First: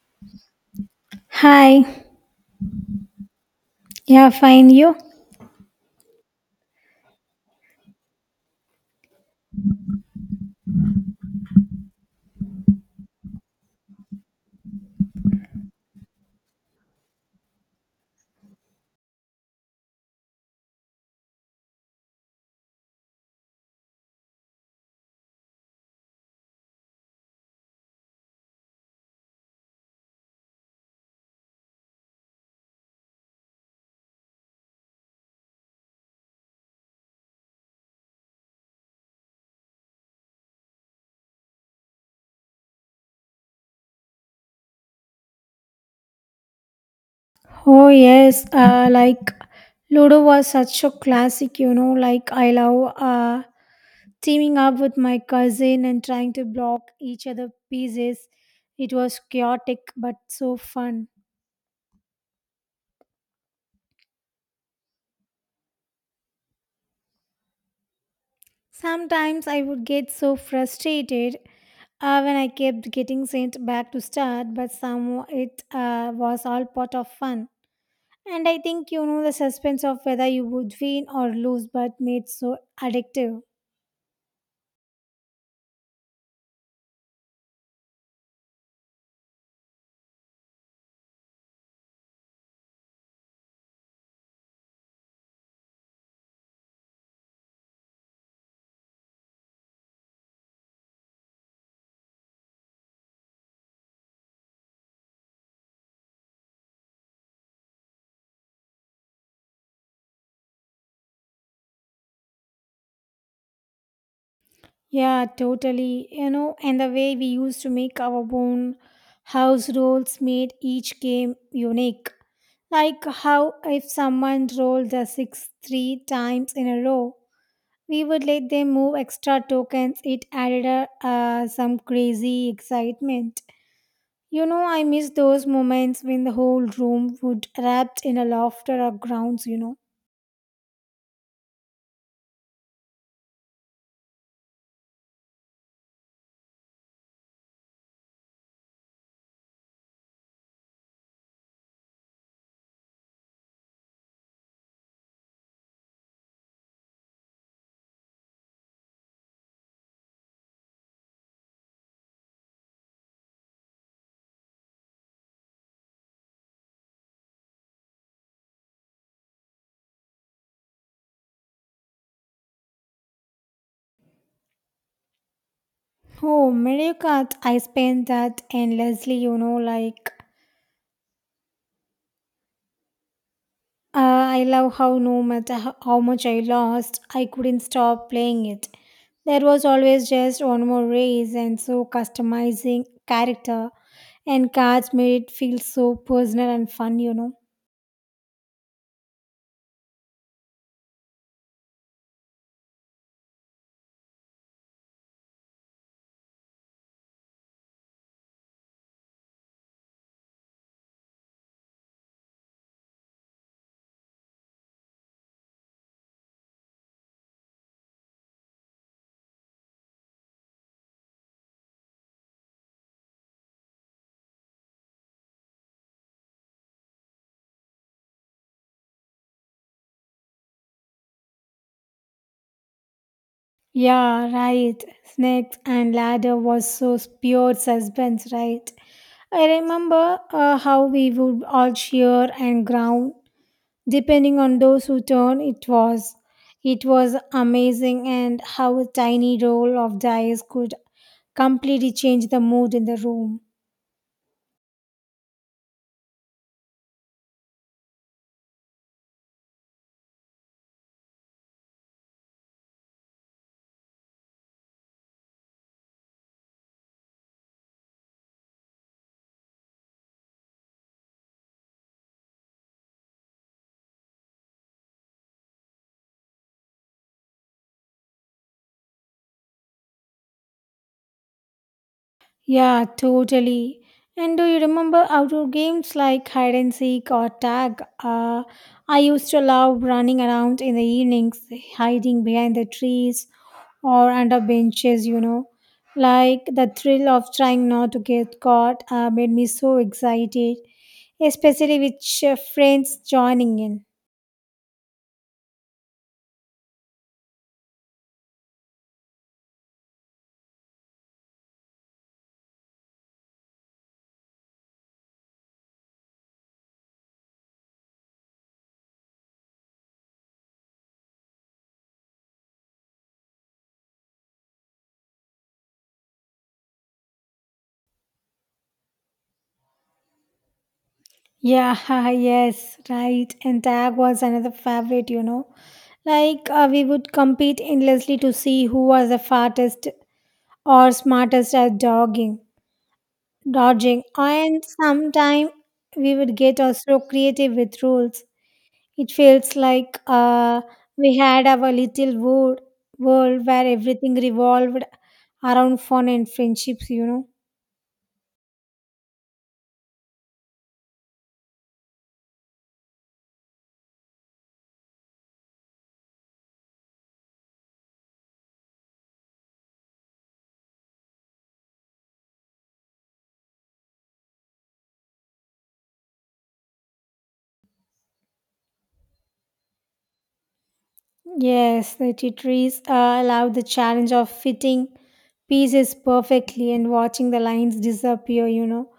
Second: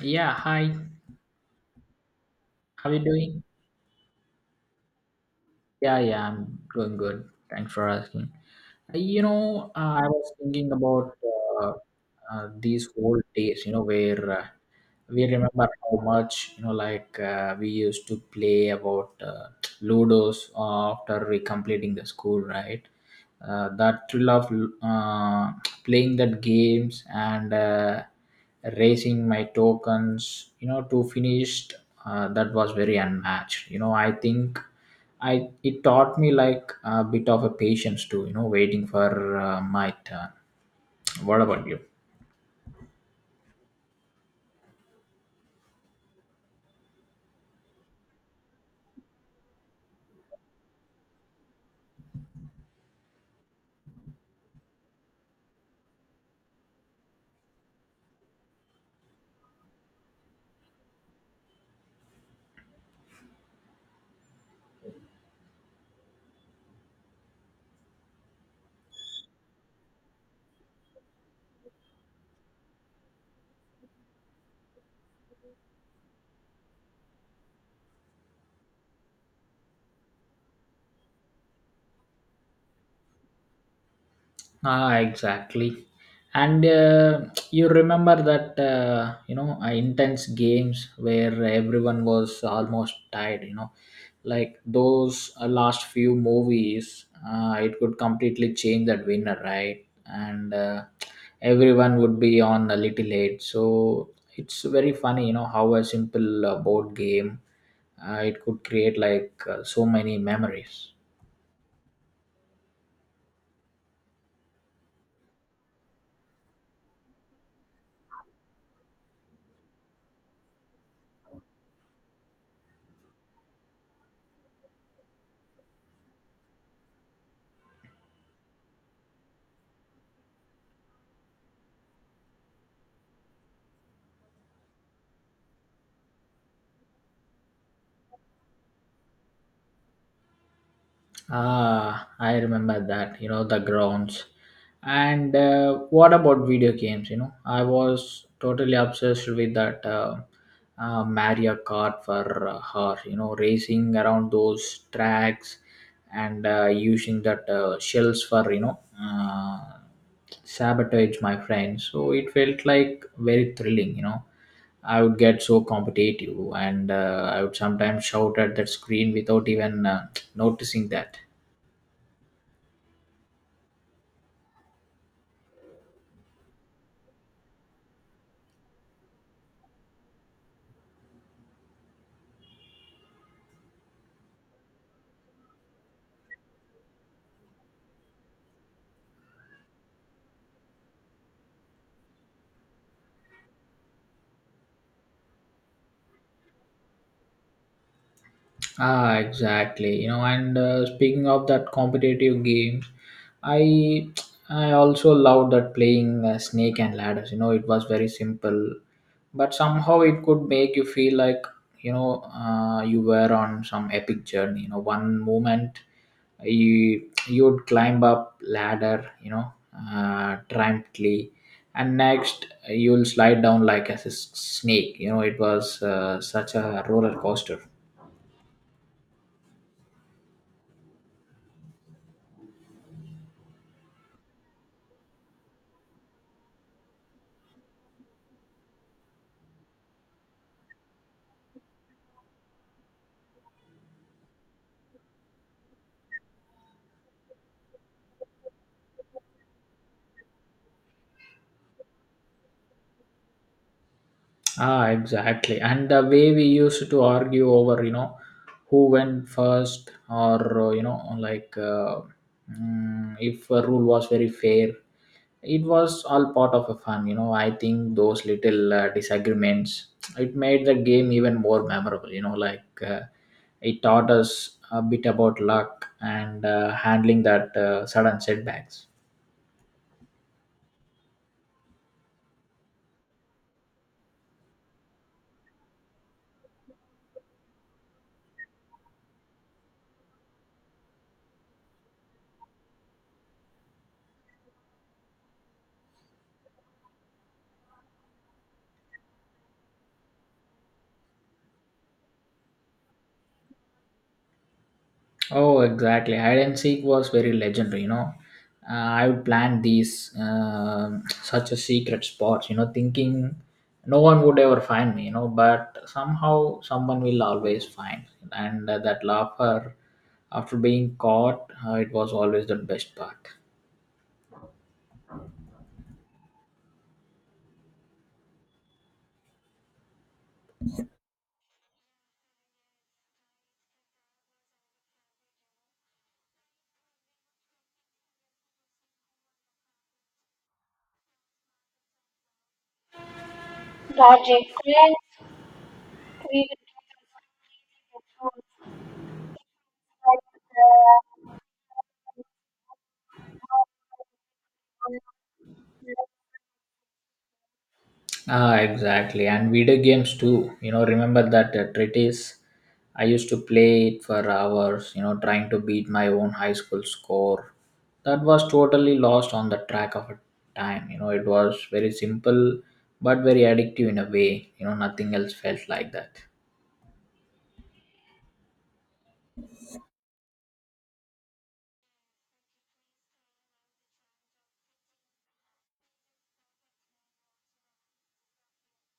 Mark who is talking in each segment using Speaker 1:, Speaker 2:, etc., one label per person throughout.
Speaker 1: Yeah, hi.
Speaker 2: Hi,
Speaker 1: How are you doing?
Speaker 2: yeah, fine. You?
Speaker 1: Yeah, yeah, I'm doing good. Thanks for asking. I was thinking about these old days, where we remember how much, we used to play about Ludos after we completing the school, right? That thrill of uh, playing that games and raising my tokens, to finished, that was very unmatched. You know, I think. I it taught me like a bit of a patience too, waiting for my turn. What about you?
Speaker 2: Oh, yes. Like Ludo was such a classic, you know. Like, I love teaming up with my cousin and trying to block each other pieces. It was chaotic but so fun. Sometimes I would get so frustrated when I kept getting sent back to start, but somehow it was all part of fun. And I think you know the suspense of whether you would win or lose, but made so addictive.
Speaker 1: Ah, exactly. And you remember that intense games where everyone was almost tired. You know, like those last few movies, it could completely change that winner, right? And everyone would be on a little late. So it's very funny, you know, how a simple board game it could create like so many memories.
Speaker 2: Yeah, totally. You know, and the way we used to make our own house rolls made each game unique. Like how if someone rolled the six three times in a row, we would let them move extra tokens. It added a, some crazy excitement. You know, I miss those moments when the whole room would erupt in a laughter or grounds, you know.
Speaker 1: Ah, I remember that, you know, the grounds. And what about video games? You know, I was totally obsessed with that Mario Kart for her, you know, racing around those tracks and using that shells for, sabotage my friends. So it felt like very thrilling, you know. I would get so competitive and I would sometimes shout at that screen without even noticing that.
Speaker 2: Oh, Mario Kart, I spent that endlessly, you know, like I love how no matter how much I lost, I couldn't stop playing it. There was always just one more race, and so customizing character and cards made it feel so personal and fun, you know.
Speaker 1: Ah, exactly. You know, and speaking of that competitive games, I I also love that playing Snake and Ladders. You know, it was very simple, but somehow it could make you feel like you were on some epic journey. You know, one moment you would climb up ladder, triumphantly, and next you'll slide down like a snake. You know, it was such a roller coaster.
Speaker 2: Yeah, right. Snakes and Ladder was so pure suspense, right? I remember how we would all cheer and growl depending on those who turn, it was. It was amazing and how a tiny roll of dice could completely change the mood in the room.
Speaker 1: Ah, exactly. And the way we used to argue over, you know, who went first, or if a rule was very fair, it was all part of a fun. You know, I think those little disagreements it made the game even more memorable. It taught us a bit about luck and handling that sudden setbacks.
Speaker 2: Yeah, totally. And do you remember outdoor games like hide and seek or tag? I used to love running around in the evenings, hiding behind the trees or under benches, you know. Like the thrill of trying not to get caught made me so excited, especially with friends joining in.
Speaker 1: Oh, exactly. Hide and seek was very legendary. I would plan these such a secret spots. You know, thinking no one would ever find me. You know, but somehow someone will always find. And that laughter after being caught, it was always the best part.
Speaker 2: Yeah, yes, right. And tag was another favorite, you know. We would compete endlessly to see who was the fastest or smartest at dodging. And sometime we would get also creative with rules. It feels like we had our little world where everything revolved around fun and friendships, you know.
Speaker 1: Ah, exactly. And video games too. You know, remember that treatise? I used to play it for hours, you know, trying to beat my own high school score. That was totally lost on the track of time. You know, it was very simple but very addictive in a way. You know, nothing else felt like that.
Speaker 2: Yes, the tea trees allow the challenge of fitting pieces perfectly and watching the lines disappear, you know.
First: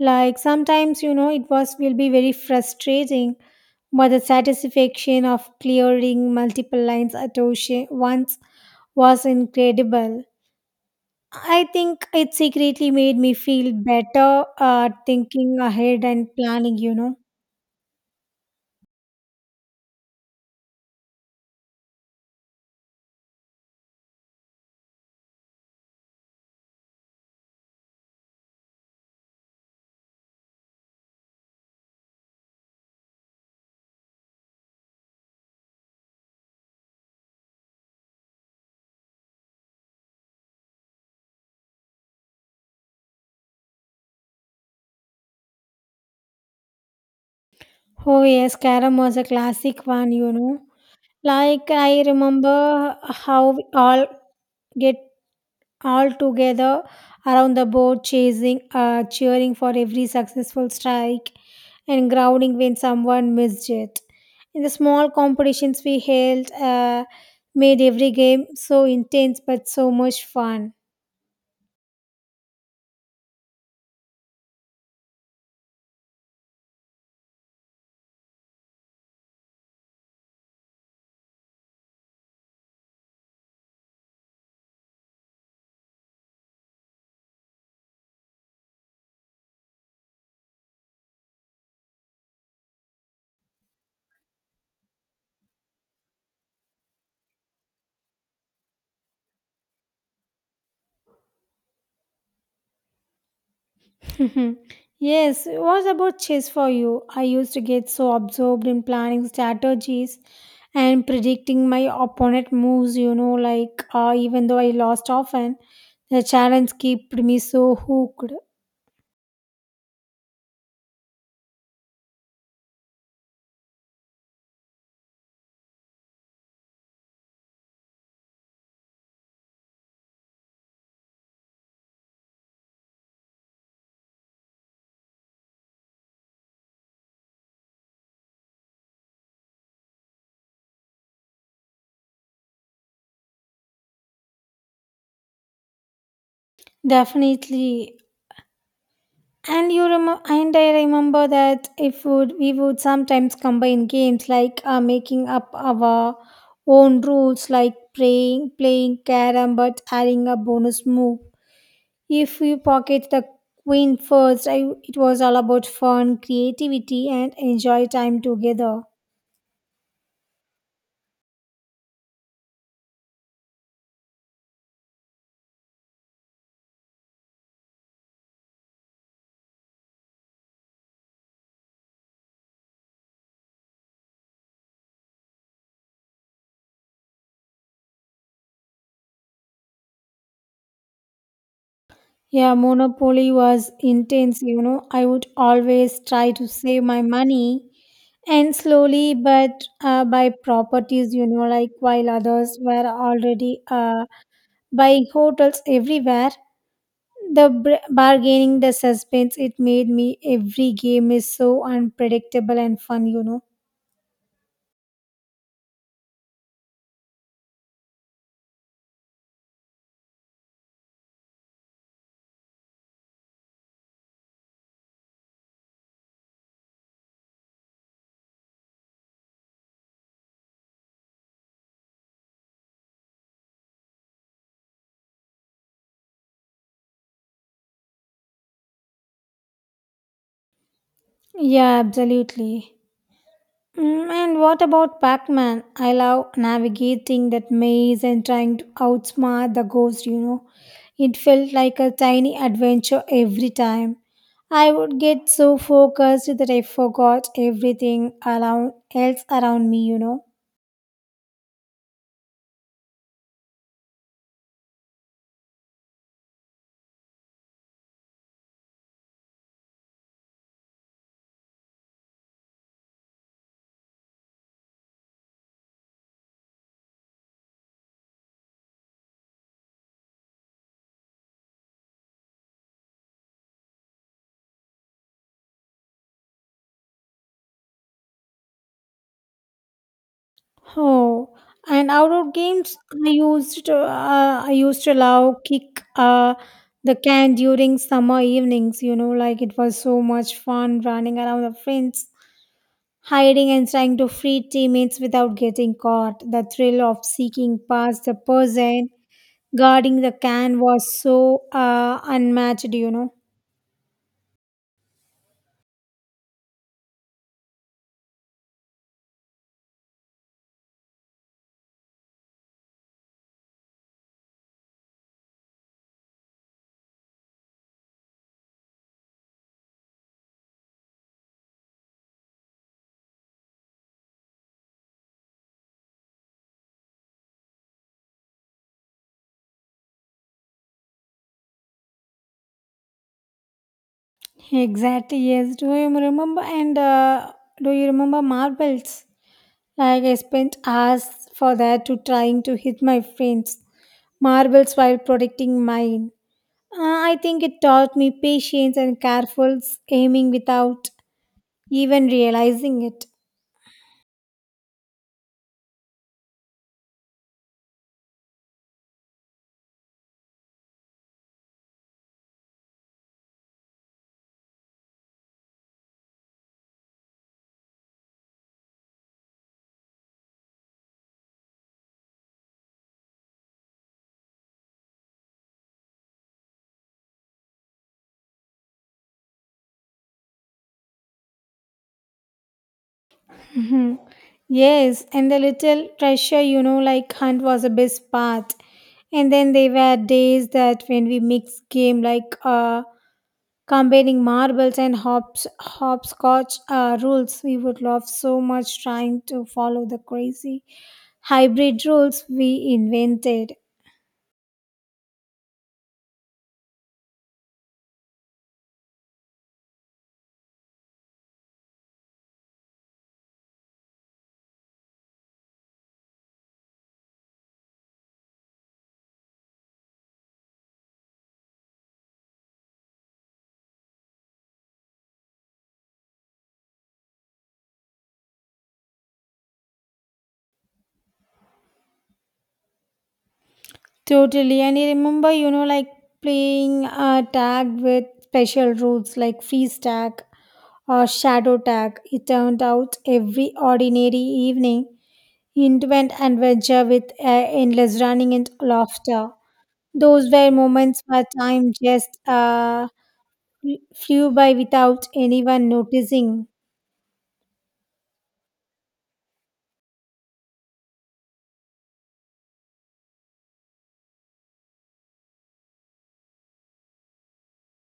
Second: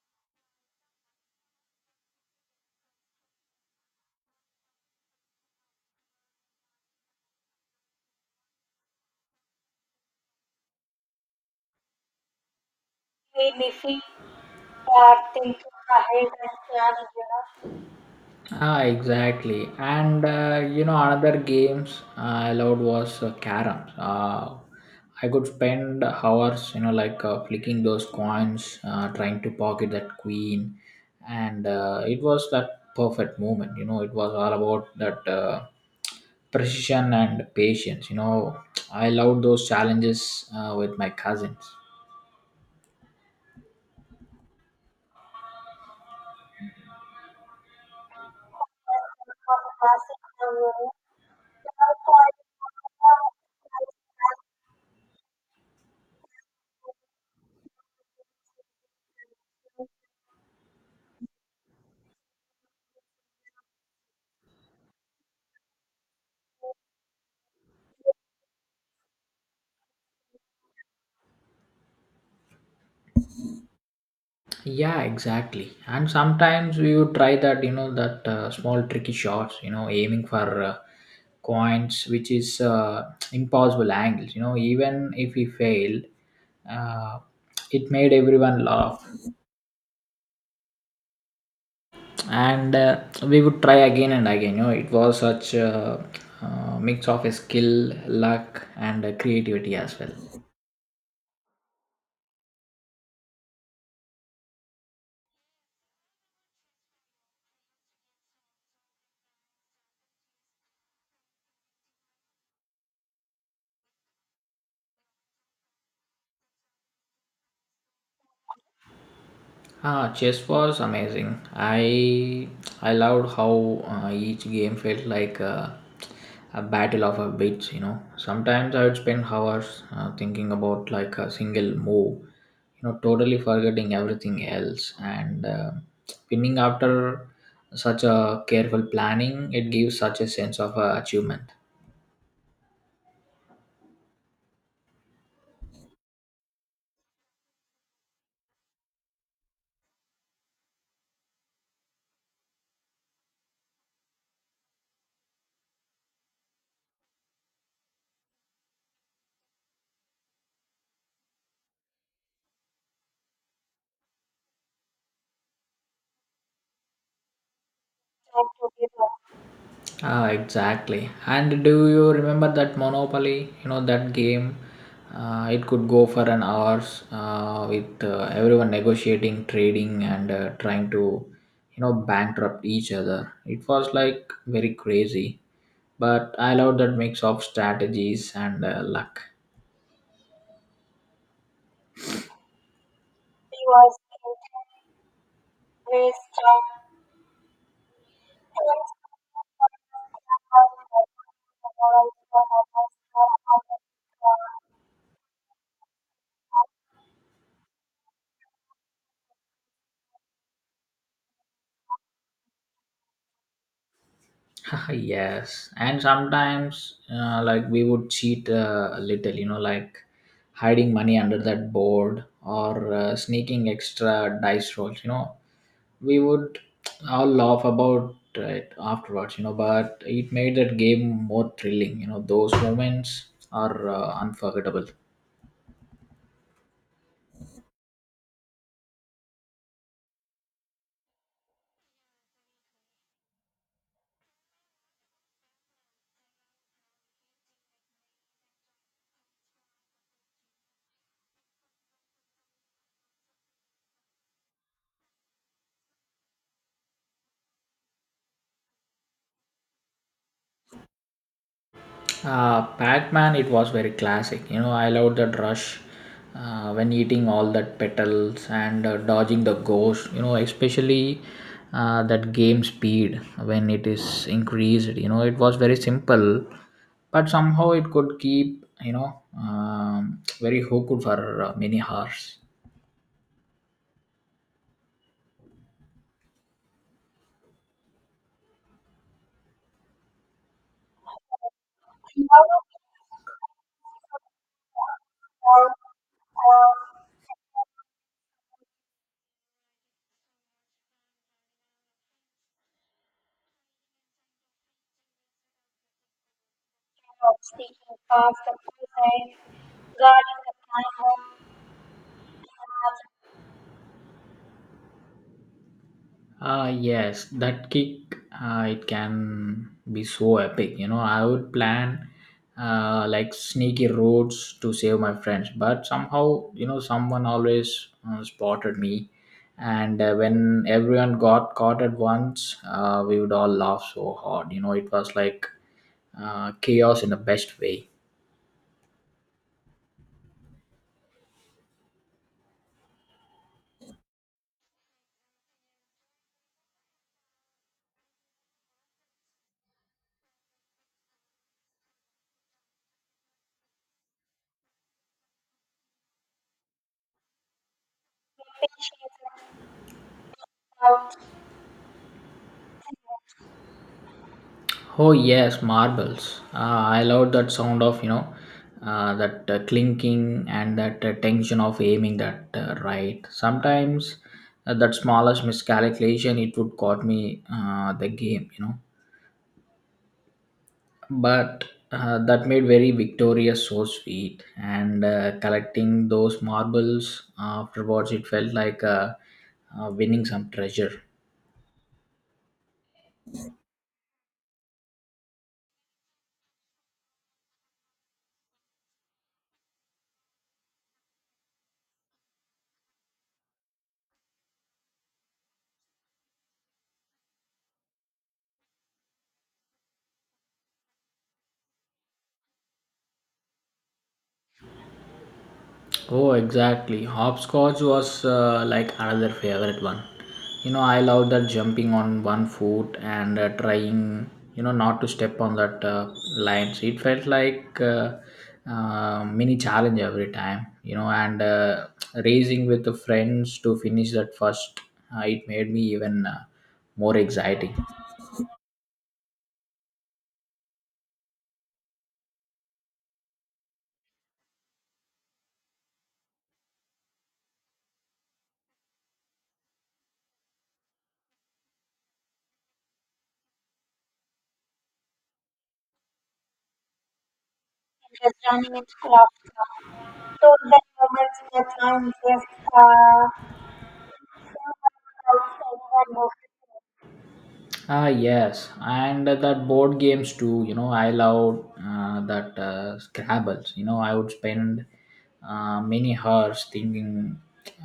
Speaker 2: Like sometimes, you know, it was will be very frustrating, but the satisfaction of clearing multiple lines at ocean once was incredible. I think it secretly made me feel better thinking ahead and planning, you know.
Speaker 1: Ah, exactly. And you know, another games I loved was caroms. I could spend hours, flicking those coins, trying to pocket that queen, and it was that perfect moment. You know, it was all about that precision and patience. You know, I loved those challenges with my cousins.
Speaker 2: Oh yes, Karam was a classic one, you know. Like I remember how we all get all together around the board chasing cheering for every successful strike and grounding when someone missed it. In the small competitions we held made every game so intense but so much fun.
Speaker 1: Yeah, exactly. And sometimes we would try that, you know, that small tricky shots, you know, aiming for coins, which is impossible angles. You know, even if we failed, uh, it made everyone laugh, and we would try again and again. You know, it was such a mix of a skill, luck, and creativity as well.
Speaker 2: Mhm, yes, what about chess for you? I used to get so absorbed in planning strategies and predicting my opponent moves, you know, even though I lost often, the challenge kept me so hooked.
Speaker 1: Ah, chess was amazing. I loved how each game felt like a battle of a bits. You know, sometimes I would spend hours thinking about like a single move. You know, totally forgetting everything else and winning after such a careful planning. It gives such a sense of achievement.
Speaker 2: Definitely. And you remember, and I remember that if would we would sometimes combine games like making up our own rules, like playing carom, but adding a bonus move if you pocket the queen first, I, it was all about fun, creativity, and enjoy time together.
Speaker 1: Ah, exactly. And do you remember that Monopoly? You know that game. It could go for an hours with everyone negotiating, trading, and trying to, you know, bankrupt each other. It was like very crazy, but I loved that mix of strategies and luck.
Speaker 2: Yeah, Monopoly was intense, you know. I would always try to save my money and slowly but buy properties, you know, like while others were already buying hotels everywhere. The bargaining, the suspense, it made me every game is so unpredictable and fun, you know.
Speaker 1: yes, and sometimes we would cheat a little, you know, like hiding money under that board or sneaking extra dice rolls, you know, we would all laugh about it afterwards, you know, but it made that game more thrilling. You know, those moments are unforgettable.
Speaker 2: Yeah, absolutely. Mm, and what about Pac Man? I love navigating that maze and trying to outsmart the ghost, you know. It felt like a tiny adventure every time. I would get so focused that I forgot everything around else around me, you know.
Speaker 1: Pac-Man, it was very classic. You know, I loved that rush when eating all that petals and dodging the ghost. You know, especially that game speed when it is increased. You know, it was very simple, but somehow it could keep very hooked for many hours.
Speaker 2: Oh, and outdoor games I used to love kick the can during summer evenings. You know, like it was so much fun running around with friends hiding and trying to free teammates without getting caught, the thrill of seeking past the person guarding the can was so unmatched, you know.
Speaker 1: Yes, that kick it can be so epic. You know, I would plan sneaky roads to save my friends, but somehow you know someone always spotted me, and when everyone got caught at once, we would all laugh so hard. You know, it was like chaos in the best way.
Speaker 2: Exactly, yes. Do you remember? And Do you remember marbles? Like I spent hours for that to trying to hit my friends marbles while protecting mine. I think it taught me patience and careful aiming without even realizing it.
Speaker 1: Oh yes, marbles. I love that sound of that clinking and that tension of aiming that right. Sometimes that smallest miscalculation it would cost me the game, you know. But that made very Victoria so sweet, and collecting those marbles afterwards, it felt like winning some treasure.
Speaker 2: Mhm. Yes, and the little treasure, you know, like hunt was the best part. And then there were days that when we mixed game like combining marbles and hopscotch rules, we would laugh so much trying to follow the crazy hybrid rules we invented.
Speaker 1: Oh, exactly. Hopscotch was another favorite one. You know, I love that jumping on one foot and trying, you know, not to step on that lines. It felt like mini challenge every time, you know, and racing with the friends to finish that first, it made me even more exciting.
Speaker 2: Totally. And I remember, you know, like playing tag with special rules like freeze tag or shadow tag. It turned out every ordinary evening into an adventure with endless running and laughter. Those were moments where time just flew by without anyone noticing.
Speaker 1: Ah, yes, and that board games too. You know, I love that Scrabbles. You know, I would spend many hours thinking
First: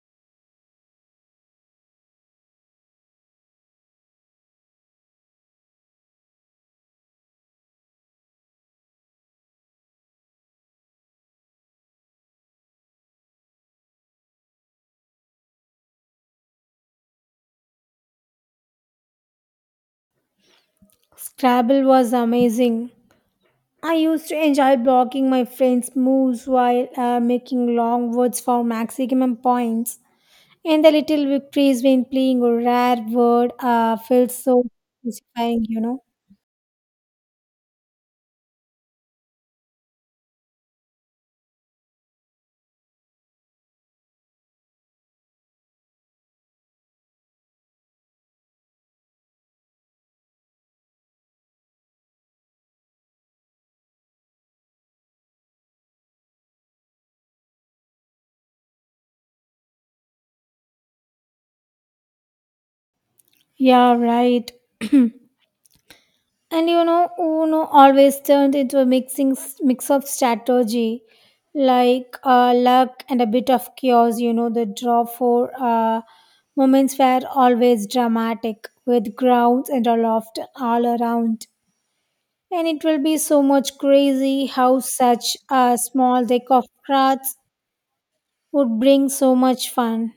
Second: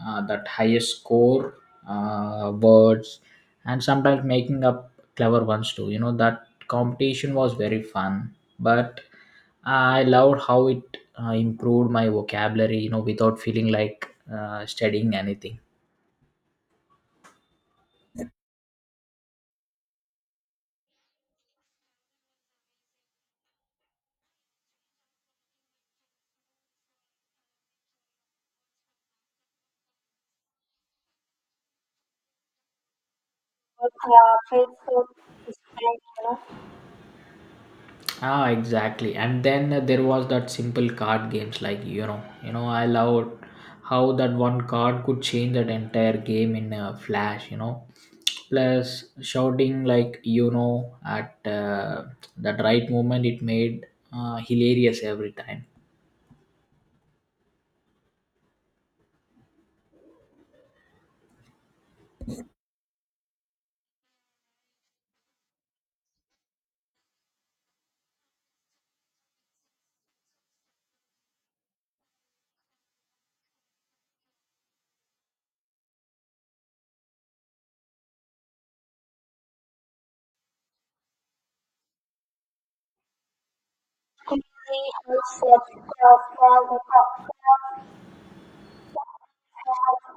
Speaker 1: that highest score words, and sometimes making up clever ones too. You know, that competition was very fun, but I loved how it improved my vocabulary. You know, without feeling like studying anything.
Speaker 2: Scrabble was amazing. I used to enjoy blocking my friends' moves while making long words for maximum points. And the little victories when playing a rare word feels so satisfying, you know.
Speaker 1: Ah, exactly. And then there was that simple card games like you know, I loved how that one card could change that entire game in a flash. You know, plus shouting like you know at that right moment, it made hilarious every time.
Speaker 2: Yeah, right. And you know, Uno always turned into a mixing mix of strategy, luck and a bit of chaos. You know, the draw for moments were always dramatic, with grounds and a loft all around. And it will be so much crazy how such a small deck of cards would bring so much fun.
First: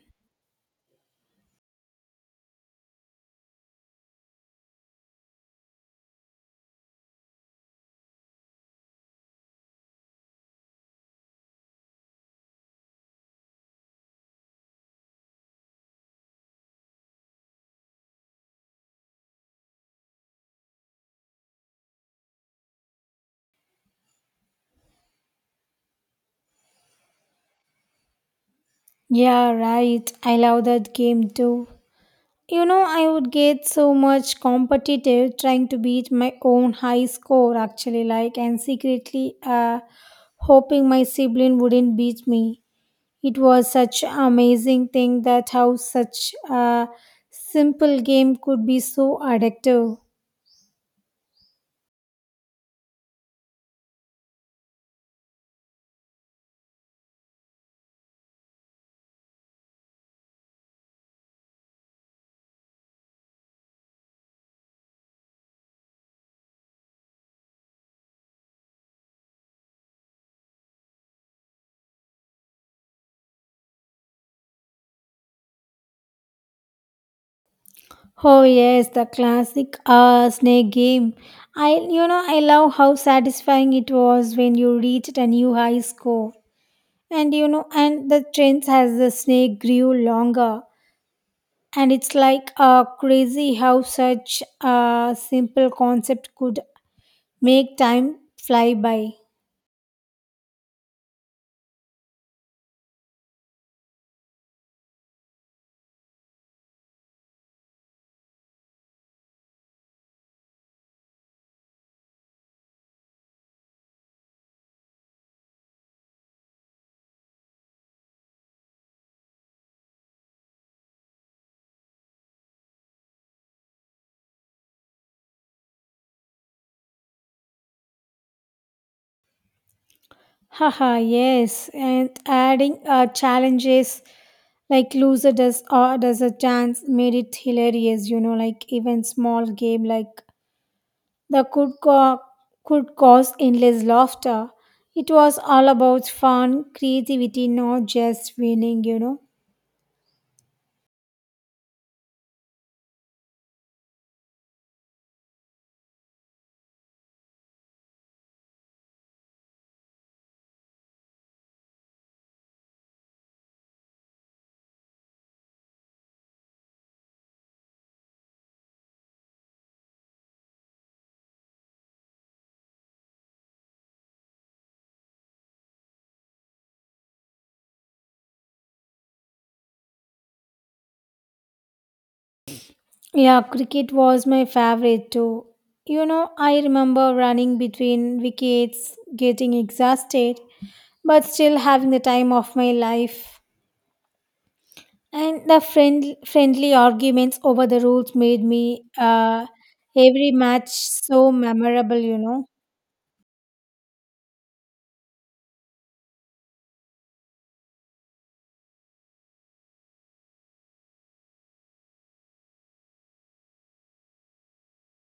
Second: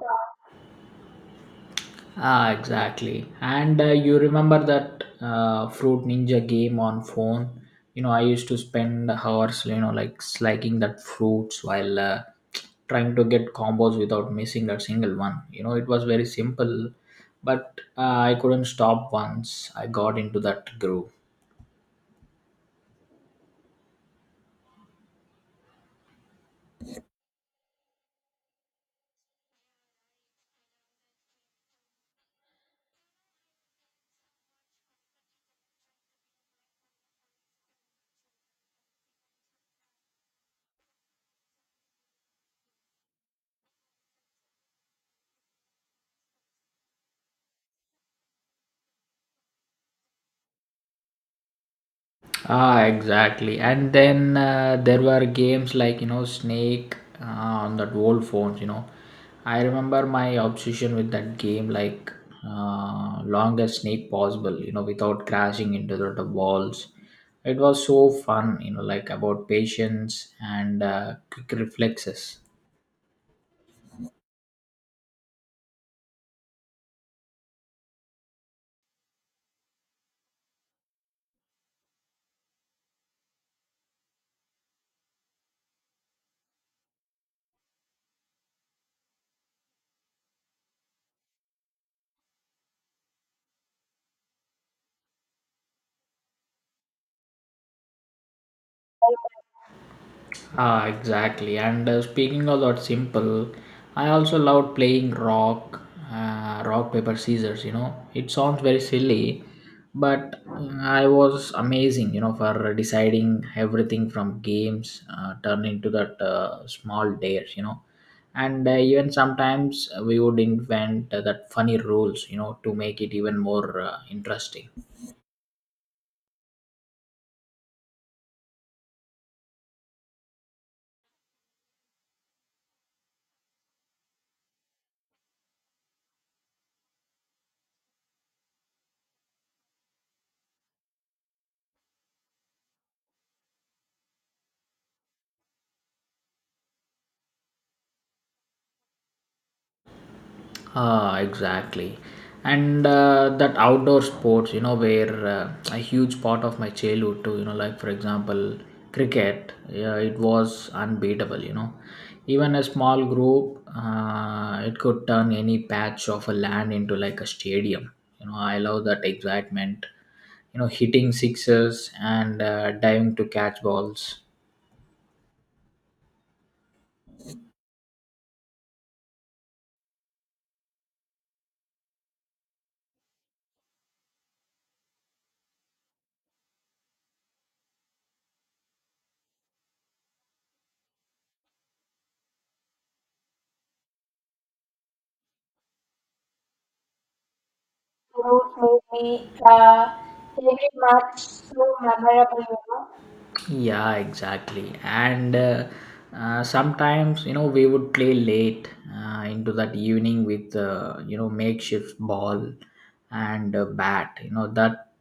Speaker 1: Ah, exactly. And you remember that Fruit Ninja game on phone? You know, I used to spend hours, slagging that fruits while trying to get combos without missing a single one. You know, it was very simple, but I couldn't stop once I got into that groove.
Speaker 2: Yeah, right. I love that game too. You know, I would get so much competitive trying to beat my own high score actually like and secretly hoping my sibling wouldn't beat me. It was such an amazing thing that how such a simple game could be so addictive.
Speaker 1: Ah, exactly. And then there were games like, you know, Snake on that old phones, you know. I remember my obsession with that game, like longest snake possible, you know, without crashing into the walls. It was so fun, you know, like about patience and quick reflexes.
Speaker 2: Oh yes, the classic snake game. I, you know, I love how satisfying it was when you reached a new high score, and you know, and the trends as the snake grew longer, and it's like crazy how such a simple concept could make time fly by.
Speaker 1: Ah, exactly. And speaking of that simple, I also loved playing rock paper scissors. You know, it sounds very silly, but I was amazing. You know, for deciding everything from games turn into that small dares. You know, and even sometimes we would invent that funny rules. You know, to make it even more interesting.
Speaker 2: Haha, yes, and adding challenges like loser does or does a chance made it hilarious, you know, like even small game like the could co- could cause endless laughter. It was all about fun creativity, not just winning, you know.
Speaker 1: Ah, exactly. And that outdoor sports, you know, were a huge part of my childhood too. You know, like for example, cricket. Yeah, it was unbeatable. You know, even a small group, it could turn any patch of a land into like a stadium. You know, I love that excitement. You know, hitting sixes and diving to catch balls.
Speaker 2: Yeah, cricket was my favorite too. You know, I remember running between wickets, getting exhausted, but still having the time of my life. And the friendly arguments over the rules made me every match so memorable, you know.
Speaker 1: Yeah, exactly. And sometimes, you know, we would play late into that evening with, you know, makeshift ball and bat. You know, that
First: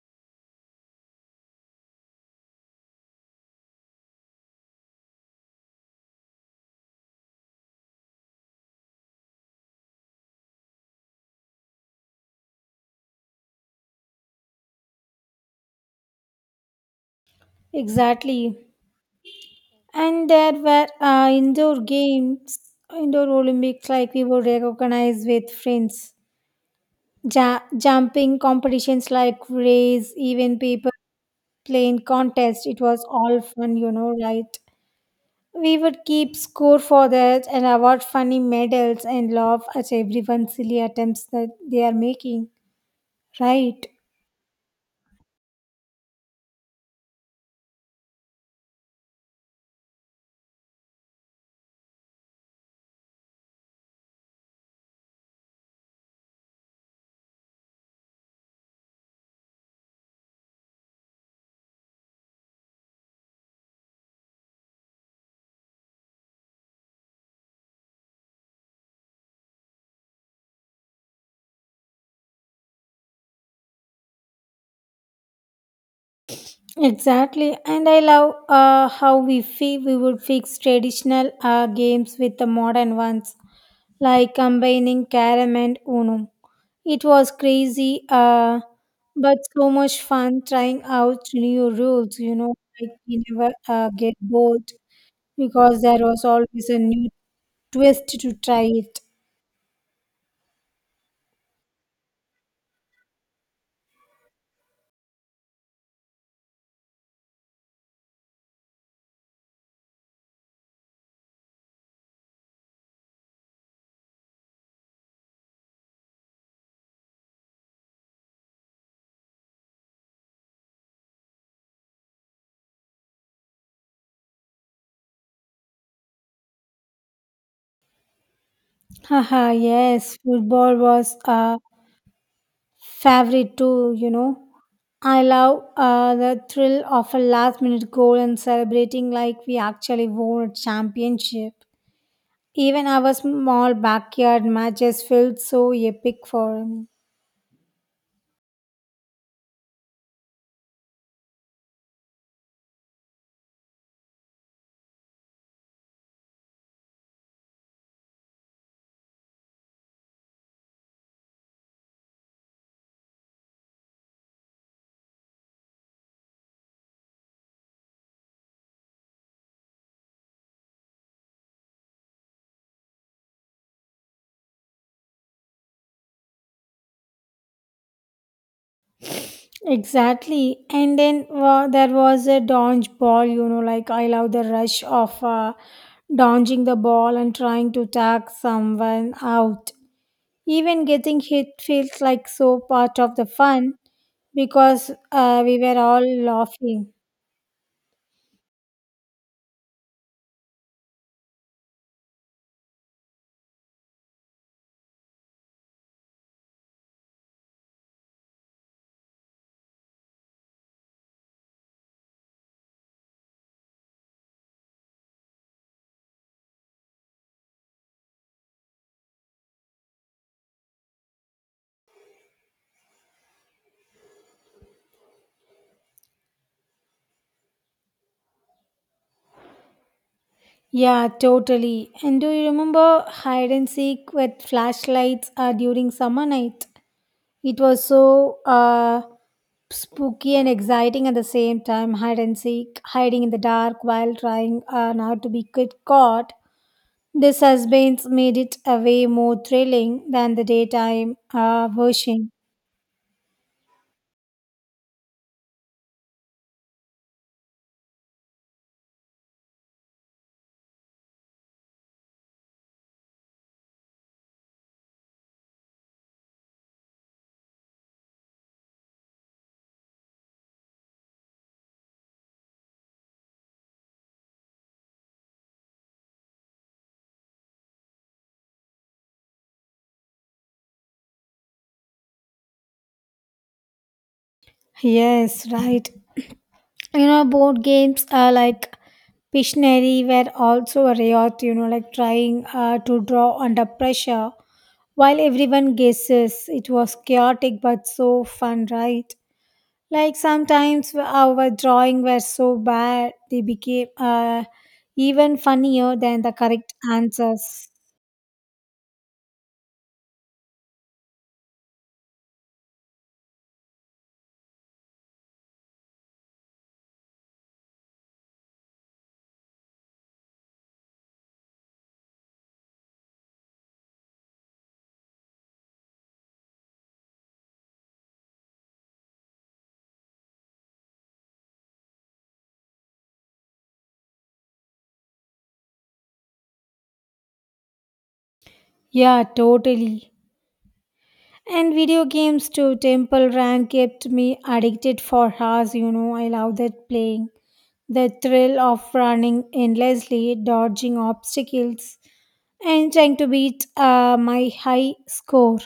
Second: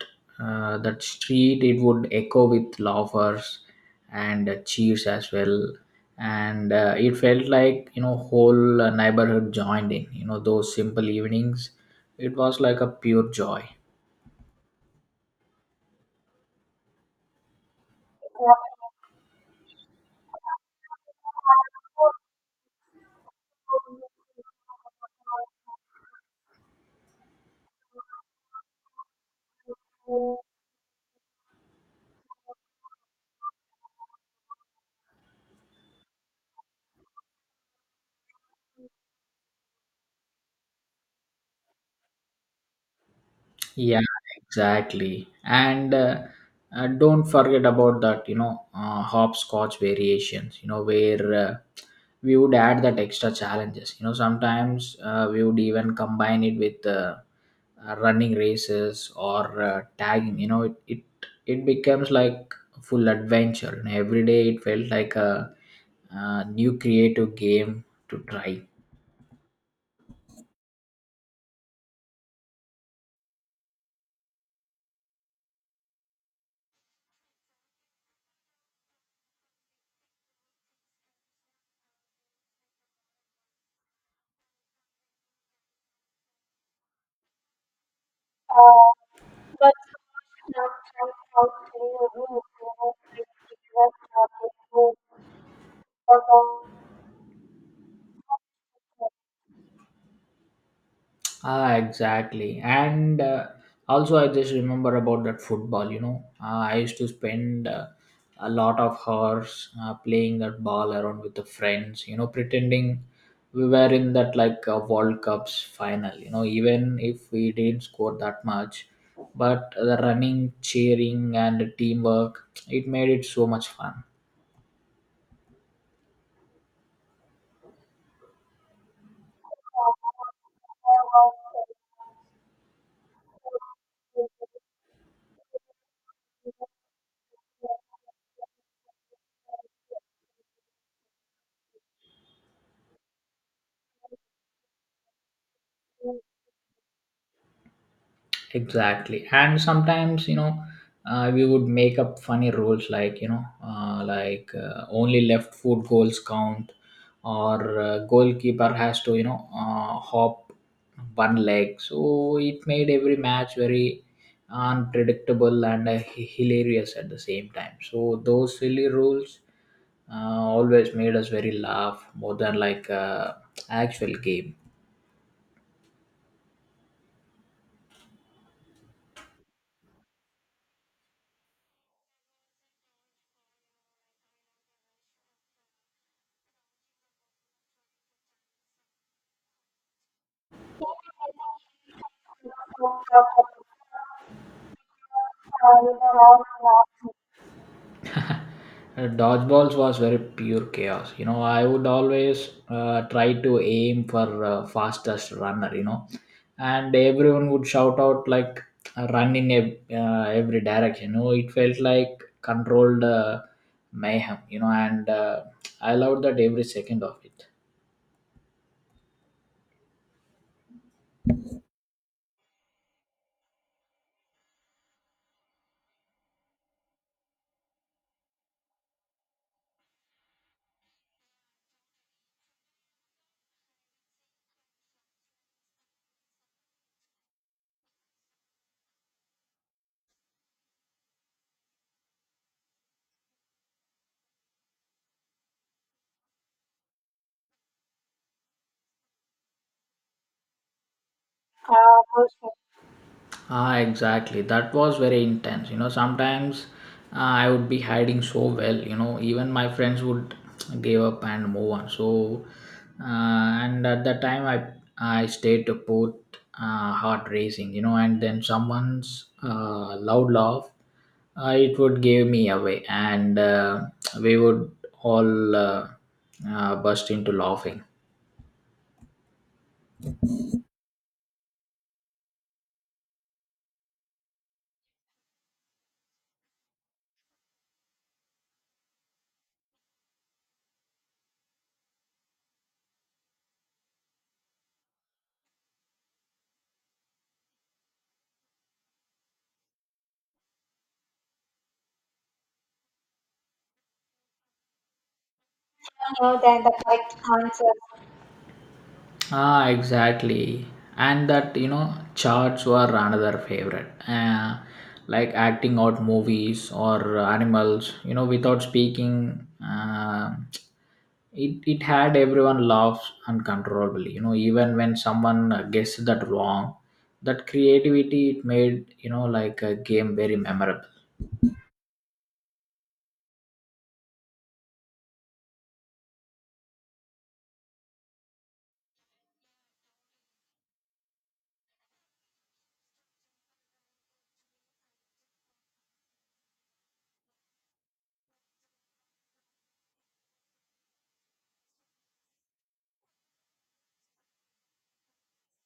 Speaker 1: that street, it would echo with laughers and cheers as well. And it felt like, you know, whole neighborhood joined in. You know, those simple evenings, it was like a pure joy.
Speaker 2: Exactly. And there were indoor Olympics like we would recognize with friends. Jumping competitions like race, even paper playing contest. It was all fun, you know, right? We would keep score for that and award funny medals and laugh at everyone's silly attempts that they are making, right?
Speaker 1: Yeah, exactly. And don't forget about that, hopscotch variations, where we would add that extra challenges. You know, sometimes we would even combine it with running races or tagging. You know, it becomes like a full adventure. You know, every day it felt like new creative game to try.
Speaker 2: Exactly, and I love how we would fix traditional games with the modern ones, like combining carom and Uno. It was crazy, but so much fun trying out new rules. You know, like we never get bored because there was always a new twist to try it.
Speaker 1: Ah, exactly. And also, I just remember about that football. You know, I used to spend a lot of hours playing that ball around with the friends. You know, pretending we were in that like World Cup's final. You know, even if we didn't score that much, but the running, cheering, and the teamwork, it made it so much fun.
Speaker 2: Haha, yes, football was a favorite too. You know. I love the thrill of a last minute goal and celebrating like we actually won a championship. Even our small backyard matches felt so epic for me.
Speaker 1: Exactly, and sometimes you know we would make up funny rules like you know like only left foot goals count or goalkeeper has to you know hop one leg, so it made every match very unpredictable and hilarious at the same time. So those silly rules always made us very laugh more than like actual game.
Speaker 2: Exactly. And then there was a dodge ball, you know, like I love the rush of dodging the ball and trying to tag someone out. Even getting hit feels like so part of the fun because we were all laughing.
Speaker 1: Dodgeballs was very pure chaos. You know, I would always try to aim for fastest runner. You know, and everyone would shout out like run in every direction. You know, it felt like controlled mayhem. You know, and I loved that every second of it.
Speaker 2: Yeah, totally. And do you remember hide and seek with flashlights during summer night? It was so spooky and exciting at the same time. Hide and seek, hiding in the dark while trying not to be get caught. The suspense made it a way more thrilling than the daytime version.
Speaker 1: Ah, exactly. That was very intense. You know, sometimes I would be hiding so well. You know, even my friends would give up and move on. So, and at that time, I stayed to put heart racing. You know, and then someone's loud laugh, it would give me away, and we would all burst into laughing.
Speaker 2: Yes, right. You know, board games like Pictionary were also a riot, you know, like trying to draw under pressure. While everyone guesses, it was chaotic but so fun, right? Like sometimes our drawing were so bad, they became even funnier than the correct answers.
Speaker 1: Ah, exactly. And that, you know, charts were another favorite. Like acting out movies or animals, you know, without speaking, it had everyone laugh uncontrollably. You know, even when someone guessed that wrong, that creativity it made, you know, like a game very memorable.
Speaker 2: Yeah, totally. And video games too. Temple Run kept me addicted for hours. You know, I love that playing. The thrill of running endlessly, dodging obstacles, and trying to beat my high score.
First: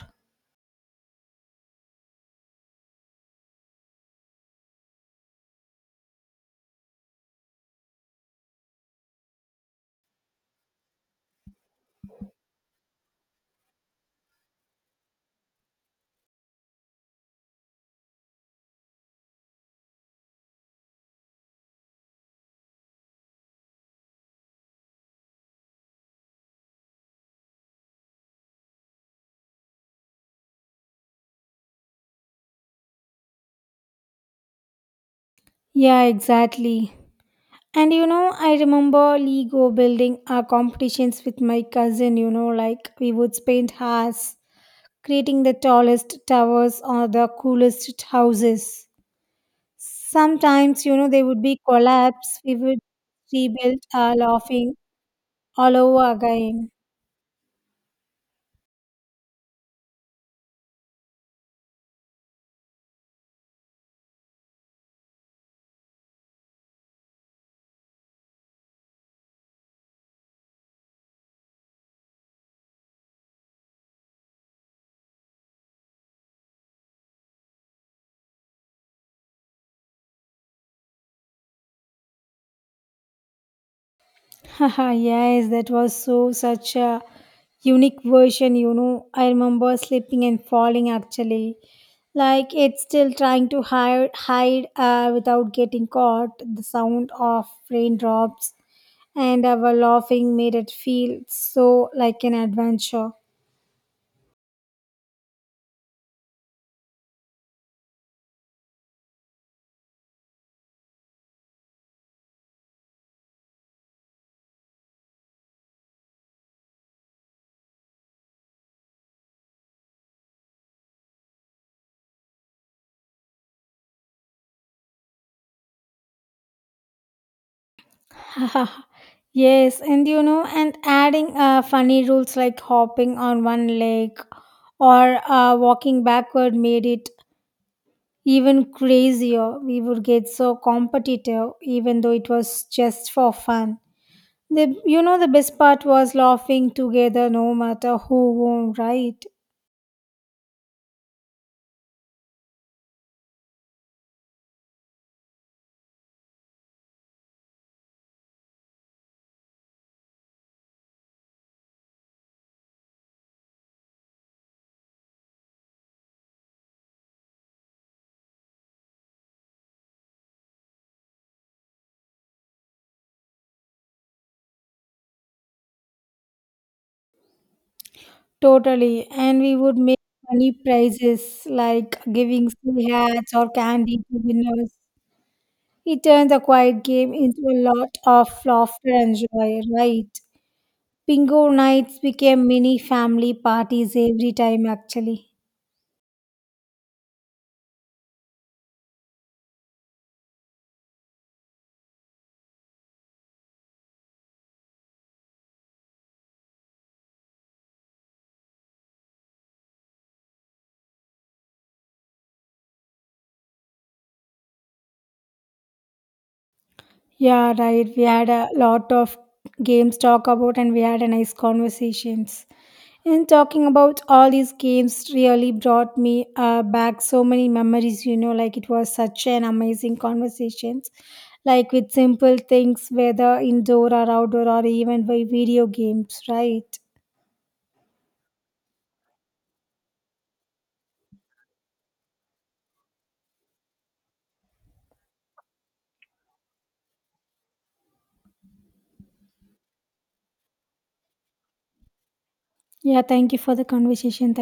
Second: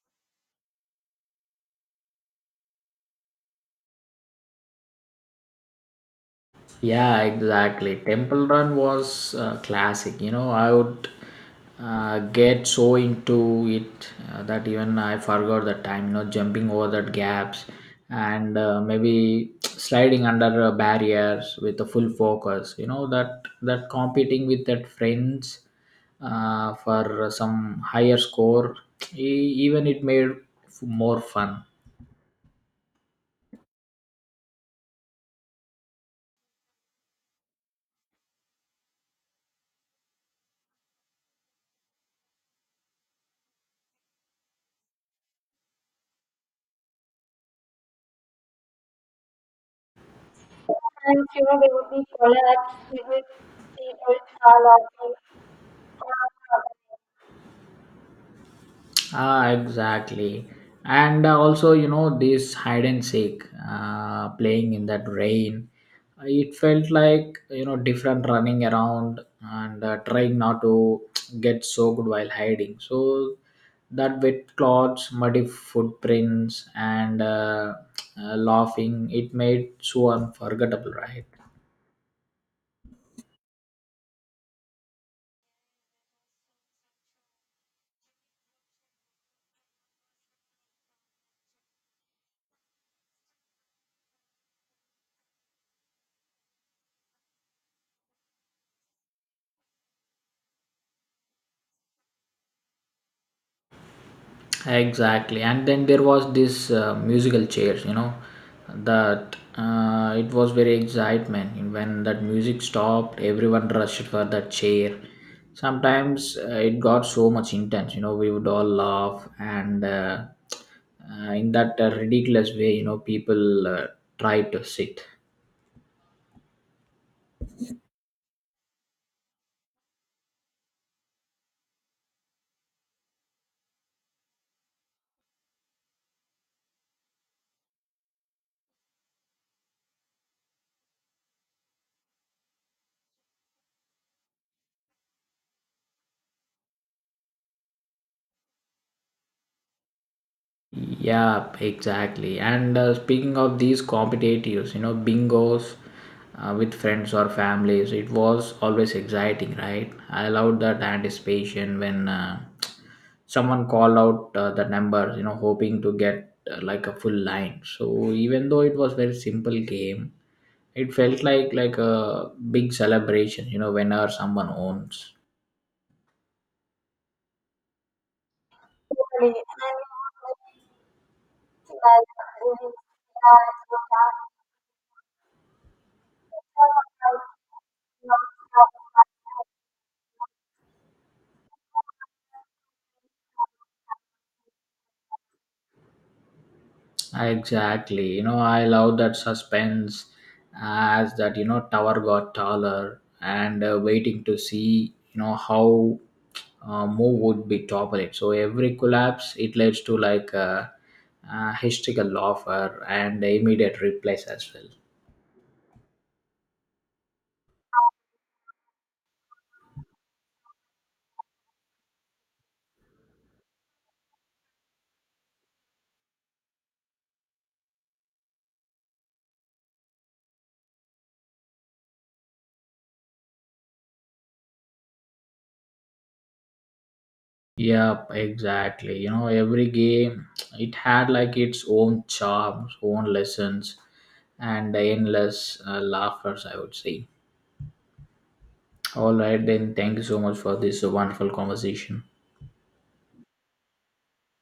Speaker 1: Yeah, exactly. Temple Run was classic. You know, I would get so into it that even I forgot the time. You know, jumping over that gaps and maybe sliding under barriers with a full focus. You know that competing with that friends for some higher score. Even it made more fun.
Speaker 2: Yeah, exactly. And you know, I remember Lego building competitions with my cousin. You know, like we would spend hours creating the tallest towers or the coolest houses. Sometimes, you know, they would be collapsed. We would rebuild laughing all over again.
Speaker 1: Ah, exactly. And also, you know, this hide and seek, playing in that rain, it felt like, you know, different running around and trying not to get soaked while hiding. So that wet clothes, muddy footprints, and laughing, it made so unforgettable, right?
Speaker 2: Haha, yes, that was so such a unique version, you know. I remember slipping and falling actually. Like it's still trying to hide without getting caught. The sound of raindrops and our laughing made it feel so like an adventure.
Speaker 1: Exactly, and then there was this musical chairs, you know, that it was very excitement when that music stopped. Everyone rushed for that chair. Sometimes it got so much intense, you know. We would all laugh, and in that ridiculous way, you know, people tried to sit.
Speaker 2: yes, and you know, and adding funny rules like hopping on one leg or walking backward made it even crazier. We would get so competitive, even though it was just for fun. The, you know, the best part was laughing together, no matter who won, right?
Speaker 1: Yeah, exactly. And speaking of these competitives, you know, bingos with friends or families, it was always exciting, right? I loved that anticipation when someone called out the numbers, you know, hoping to get like a full line. So even though it was very simple game, it felt like a big celebration, you know, whenever someone owns.
Speaker 2: Totally, and we would make funny prizes like giving silly hats or candy to winners. He turned the quiet game into a lot of laughter and joy, right? Bingo nights became mini family parties every time, actually.
Speaker 1: Exactly. You know, I love that suspense as that, you know, tower got taller and waiting to see, you know, how more would be topple it. So every collapse, it leads to like a historical laughter and immediate replace as well.
Speaker 2: Yeah, right. We had a lot of games talk about and we had a nice conversations. And talking about all these games really brought me back so many memories, you know, like it was such an amazing conversations. Like with simple things, whether indoor or outdoor or even by video games, right?
Speaker 1: Yep, exactly. You know, every game, it had like its own charms, own lessons, and endless laughers, I would say. All right, then. Thank you so much for this wonderful conversation.
Speaker 2: Yeah, thank you for the conversation.